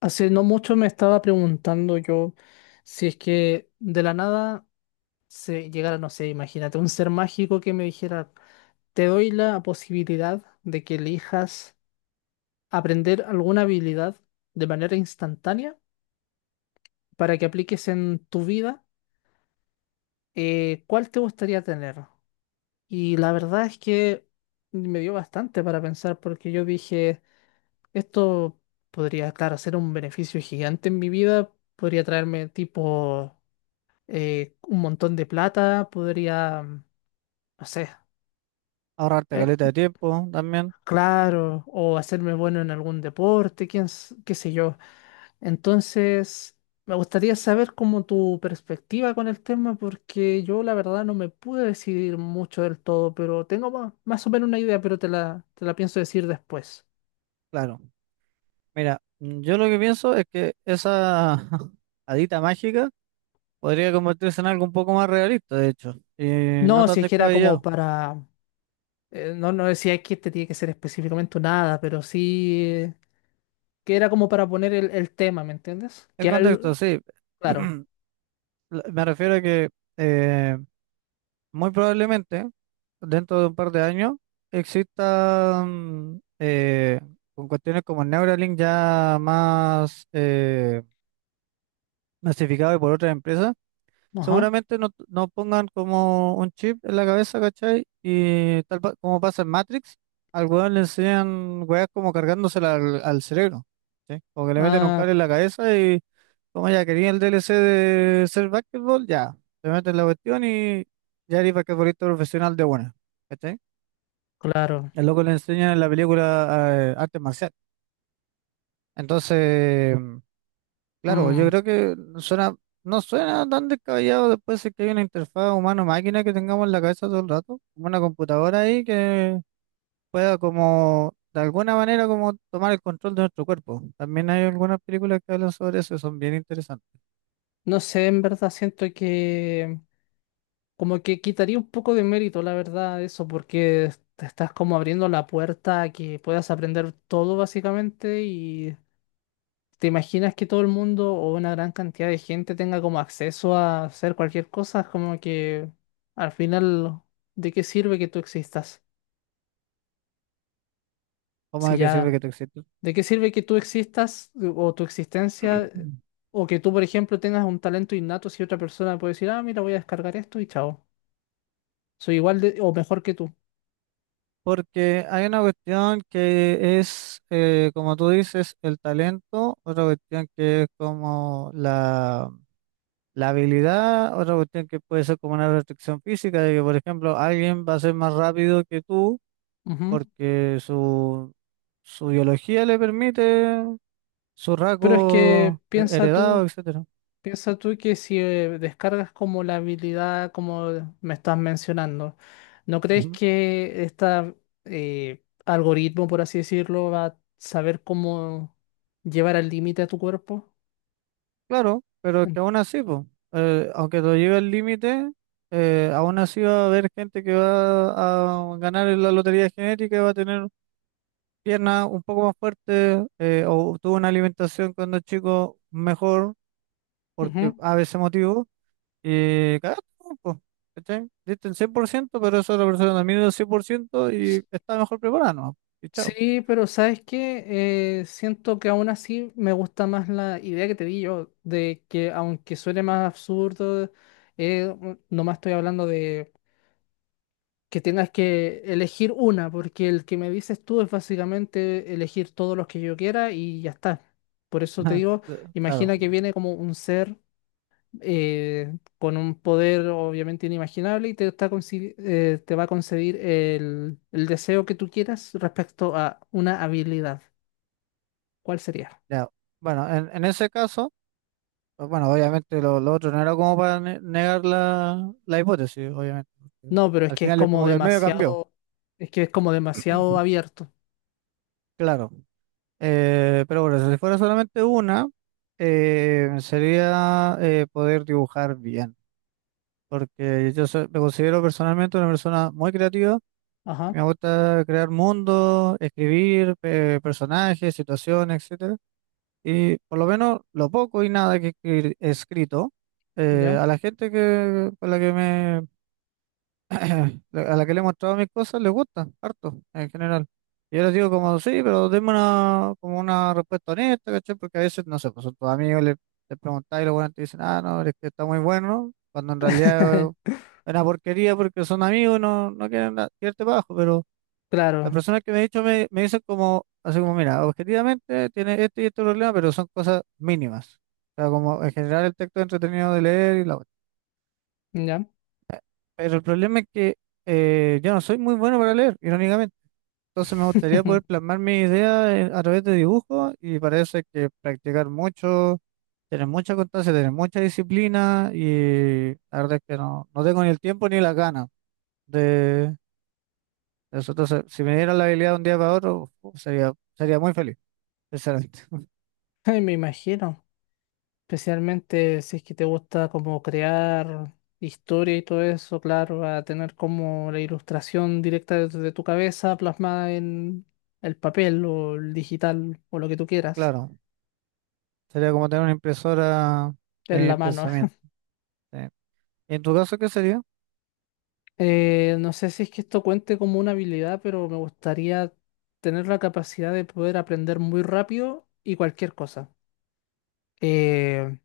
Hace no mucho me estaba preguntando yo si es que de la nada se llegara, no sé, imagínate, un ser mágico que me dijera, te doy la posibilidad de que elijas aprender alguna habilidad de manera instantánea para que apliques en tu vida, ¿cuál te gustaría tener? Y la verdad es que me dio bastante para pensar porque yo dije, esto podría, claro, ser un beneficio gigante en mi vida, podría traerme tipo un montón de plata, podría, no sé, Ahorrarte eh, caleta de tiempo también, claro, o hacerme bueno en algún deporte, quién, qué sé yo. Entonces, me gustaría saber como tu perspectiva con el tema, porque yo la verdad no me pude decidir mucho del todo, pero tengo más, o menos una idea, pero te la pienso decir después. claro. Mira, yo lo que pienso es que esa hadita mágica podría convertirse en algo un poco más realista, de hecho, y no No, tan si es que era como descabellado. para, no, no decía que este tiene que ser específicamente nada pero sí... que era como para poner el tema, ¿me entiendes? El Que contexto, al, sí. claro. Me refiero a que eh, muy probablemente dentro de un par de años exista con cuestiones como el Neuralink ya más masificado y por otras empresas. Ajá. Seguramente no pongan como un chip en la cabeza, ¿cachai? Y como pasa en Matrix, al weón le enseñan weas como cargándosela al cerebro, ¿sí? O que le meten un Ah, cable c- en la cabeza y como ya quería el DLC de ser basketball, ya, te meten la cuestión y ya eres basquetbolista profesional de buena, ¿cachai? claro. El loco le enseñan en la película arte marcial. Entonces. Claro, yo Mm, creo que suena, no suena tan descabellado después de que hay una interfaz humano-máquina que tengamos en la cabeza todo el rato, como una computadora ahí que pueda como, de alguna manera, como tomar el control de nuestro cuerpo. También hay algunas películas que hablan sobre eso y son bien interesantes. no sé, en verdad siento que como que quitaría un poco de mérito, la verdad, eso, porque te estás como abriendo la puerta a que puedas aprender todo básicamente y te imaginas que todo el mundo o una gran cantidad de gente tenga como acceso a hacer cualquier cosa, es como que al final, ¿de qué sirve que tú existas? ¿Cómo Si de qué sirve ya que tú existas? ¿de qué sirve que tú existas o tu existencia o que tú, por ejemplo, tengas un talento innato si otra persona puede decir, ah, mira, voy a descargar esto y chao. Soy igual de, o mejor que tú. Porque hay una cuestión que es, como tú dices, el talento, otra cuestión que es como la habilidad, otra cuestión que puede ser como una restricción física, de que, por ejemplo, alguien va a ser más rápido que tú Ujú. porque su biología le permite su Pero es que heredado, etcétera. piensa tú que si descargas como la habilidad como me estás mencionando, ¿no crees Ujú. que este algoritmo, por así decirlo, va a saber cómo llevar al límite a tu cuerpo? Claro, pero que En- aún así, po, aunque lo lleve al límite, aún así va a haber gente que va a ganar en la lotería genética y va a tener piernas un poco más fuertes o tuvo una alimentación cuando chico mejor porque ujú. a veces motivo. Y cagaste, po, ¿cachai? Diste el 100%, pero esa otra persona también dio el 100% y está mejor preparada, ¿no? Y chao. Sí, pero ¿sabes qué? Siento que aún así me gusta más la idea que te di yo, de que aunque suene más absurdo, nomás estoy hablando de que tengas que elegir una, porque el que me dices tú es básicamente elegir todos los que yo quiera y ya está. Por eso te Ajá, digo, claro, imagina que viene como un ser con un poder obviamente inimaginable y te, te va a conceder el deseo que tú quieras respecto a una habilidad. ¿Cuál sería? ya. Bueno, en ese caso, pues bueno, obviamente lo otro no era como para negar la hipótesis, obviamente, porque No, pero es al que es final es como como que el medio cambió, demasiado, es que es como demasiado abierto. claro. Pero bueno, si fuera solamente una, sería poder dibujar bien. Porque yo me considero personalmente una persona muy creativa. Ajá, Me gusta crear mundos, escribir personajes, situaciones, etcétera. Y por lo menos lo poco y nada que he escrito, ¿ya? a la gente que, con la que me, a la que le he mostrado mis cosas, les gusta, harto, en general. Y yo les digo como, sí, pero denme una, como una respuesta honesta, ¿cachai? Porque a veces, no sé, pues son tus amigos, les preguntáis y los buenos te dicen, ah, no, es que está muy bueno, cuando en realidad es una porquería porque son amigos, no quieren tirarte bajo, pero la Claro, persona que me ha dicho me dicen como, así como, mira, objetivamente tiene este y este problema, pero son cosas mínimas. O sea, como en general el texto es entretenido de leer y la cuestión. ¿ya? Pero el problema es que yo no soy muy bueno para leer, irónicamente. Entonces me gustaría poder plasmar mi a través de dibujos y parece que practicar mucho, tener mucha constancia, tener mucha disciplina y la verdad es que no, no tengo ni el tiempo ni las ganas de de eso. Entonces, si me dieran la habilidad de un día para otro, uf, sería, sería muy feliz, sinceramente. Ay, me imagino, especialmente si es que te gusta como crear historia y todo eso, claro, va a tener como la ilustración directa de tu cabeza plasmada en el papel o el digital o lo que tú quieras, Claro, sería como tener una impresora en la de mano. pensamiento. Sí. ¿Y en tu caso qué sería? No sé si es que esto cuente como una habilidad, pero me gustaría tener la capacidad de poder aprender muy rápido y cualquier cosa. Eh,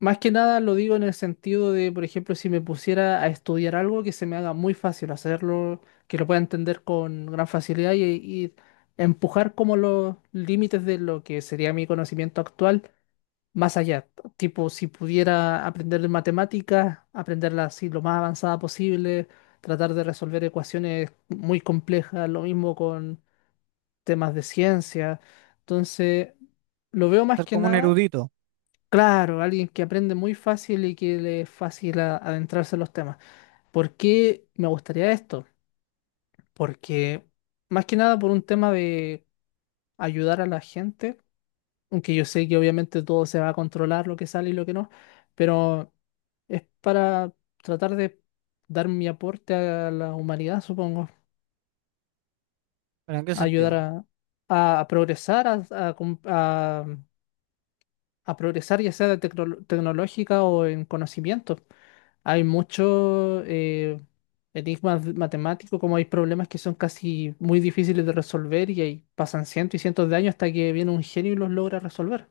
más que nada lo digo en el sentido de, por ejemplo, si me pusiera a estudiar algo que se me haga muy fácil hacerlo, que lo pueda entender con gran facilidad y empujar como los límites de lo que sería mi conocimiento actual más allá. Tipo, si pudiera aprender matemáticas, aprenderla así lo más avanzada posible, tratar de resolver ecuaciones muy complejas, lo mismo con temas de ciencia. Entonces, lo veo más Ser que como un nada, erudito, claro, alguien que aprende muy fácil y que le es fácil adentrarse en los temas. ¿Por qué me gustaría esto? Porque más que nada por un tema de ayudar a la gente, aunque yo sé que obviamente todo se va a controlar, lo que sale y lo que no, pero es para tratar de dar mi aporte a la humanidad, supongo. pero ¿en qué A ayudar sentido? a, a progresar, a, a com- a- a progresar ya sea de tecnológica o en conocimiento. Hay muchos enigmas matemáticos, como hay problemas que son casi muy difíciles de resolver y ahí pasan cientos y cientos de años hasta que viene un genio y los logra resolver.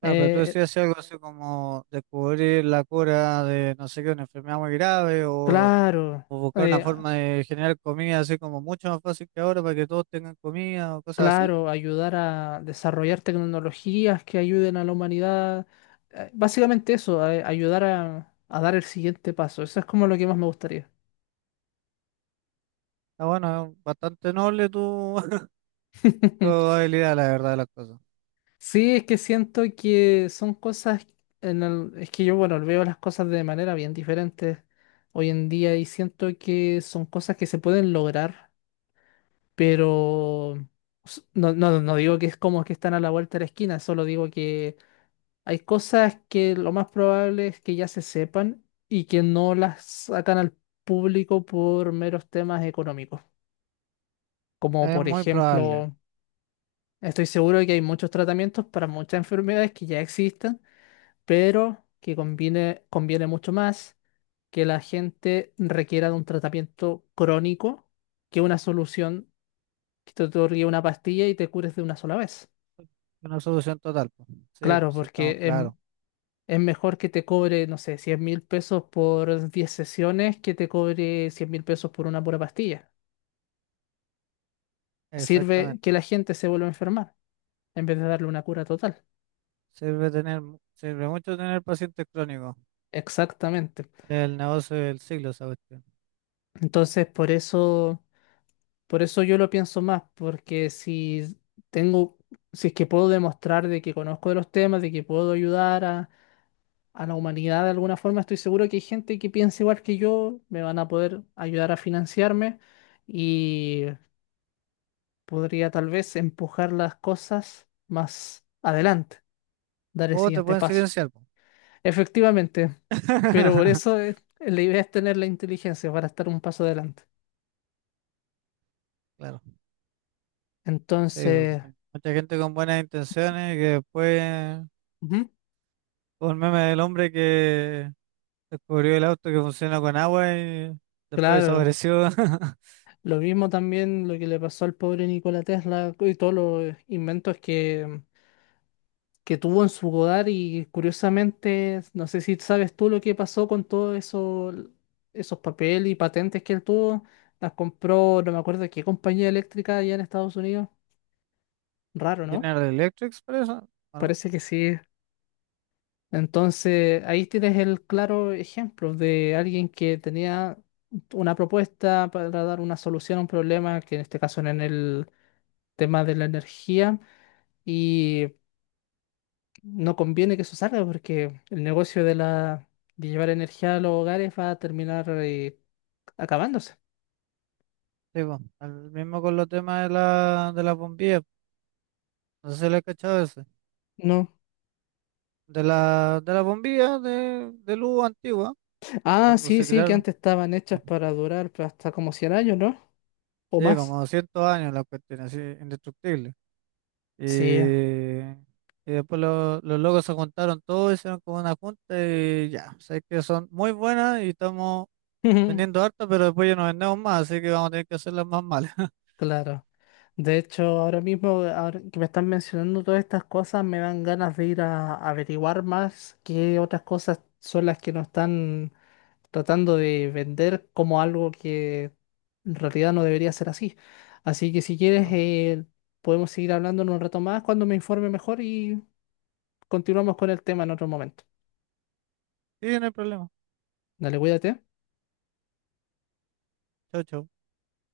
Claro, pero tú Eh, decías si algo así como descubrir la cura de no sé qué, una enfermedad muy grave claro. o buscar una eh, forma de generar comida así como mucho más fácil que ahora para que todos tengan comida o cosas así. Claro, ayudar a desarrollar tecnologías que ayuden a la humanidad. Básicamente eso, ayudar a dar el siguiente paso. Eso es como lo que más me gustaría. Ah, bueno, es bastante noble tu, tu habilidad, la verdad de las cosas. Sí, es que siento que son cosas, es que yo, bueno, veo las cosas de manera bien diferente hoy en día y siento que son cosas que se pueden lograr, pero no, no, no digo que es como que están a la vuelta de la esquina, solo digo que hay cosas que lo más probable es que ya se sepan y que no las sacan al público por meros temas económicos. Como Es por muy probable. ejemplo, estoy seguro de que hay muchos tratamientos para muchas enfermedades que ya existen, pero que conviene, conviene mucho más que la gente requiera de un tratamiento crónico que una solución que te otorgue una pastilla y te cures de una sola vez. Una solución total, pues. Sí, Claro, pues sí, estamos porque claros. es mejor que te cobre, no sé, 100.000 pesos por 10 sesiones que te cobre 100.000 pesos por una pura pastilla. Sirve que Exactamente. la gente se vuelva a enfermar en vez de darle una cura total. Sirve tener, sirve mucho tener pacientes crónicos. Exactamente. El negocio del siglo, esa cuestión. Entonces, por eso yo lo pienso más, porque si tengo, si es que puedo demostrar de que conozco de los temas, de que puedo ayudar a la humanidad de alguna forma, estoy seguro que hay gente que piensa igual que yo, me van a poder ayudar a financiarme. Y podría tal vez empujar las cosas más adelante, dar el O te siguiente pueden paso. silenciar, po. Efectivamente, pero por eso la idea es tener la inteligencia para estar un paso adelante. Claro, sí, po. Entonces, Mucha gente con buenas intenciones que después, ujú, como el meme del hombre que descubrió el auto que funciona con agua y después claro, desapareció. lo mismo también lo que le pasó al pobre Nikola Tesla y todos los inventos que tuvo en su hogar y curiosamente, no sé si sabes tú lo que pasó con todos eso, esos papeles y patentes que él tuvo, las compró, no me acuerdo qué compañía eléctrica allá en Estados Unidos. Raro, ¿no? General Electric, por eso. Bueno, Parece que sí. Entonces, ahí tienes el claro ejemplo de alguien que tenía una propuesta para dar una solución a un problema, que en este caso era en el tema de la energía, y no conviene que eso salga porque el negocio de la de llevar energía a los hogares va a terminar acabándose. sí, po. El mismo con los temas de la, de las bombillas. No sé si le he cachado ese. No. De de la bombilla de luz antigua, Ah, cuando sí, se sí, que crearon. antes estaban Sí. hechas para durar pues, hasta como 100 años, ¿no? O Sí, más. como 200 años la cuestión, así, indestructible. Y, Sí, y después los locos se juntaron todos, hicieron como una junta y ya, sé que son muy buenas y estamos vendiendo harta, pero después ya no vendemos más, así que vamos a tener que hacer las más malas. claro. De hecho, ahora mismo, ahora que me están mencionando todas estas cosas, me dan ganas de ir a averiguar más qué otras cosas son las que no están tratando de vender como algo que en realidad no debería ser así. Así que si quieres, Pero, podemos seguir hablando en un rato más cuando me informe mejor y continuamos con el tema en otro momento. sí, no hay problema. Dale, cuídate. Chau, chau.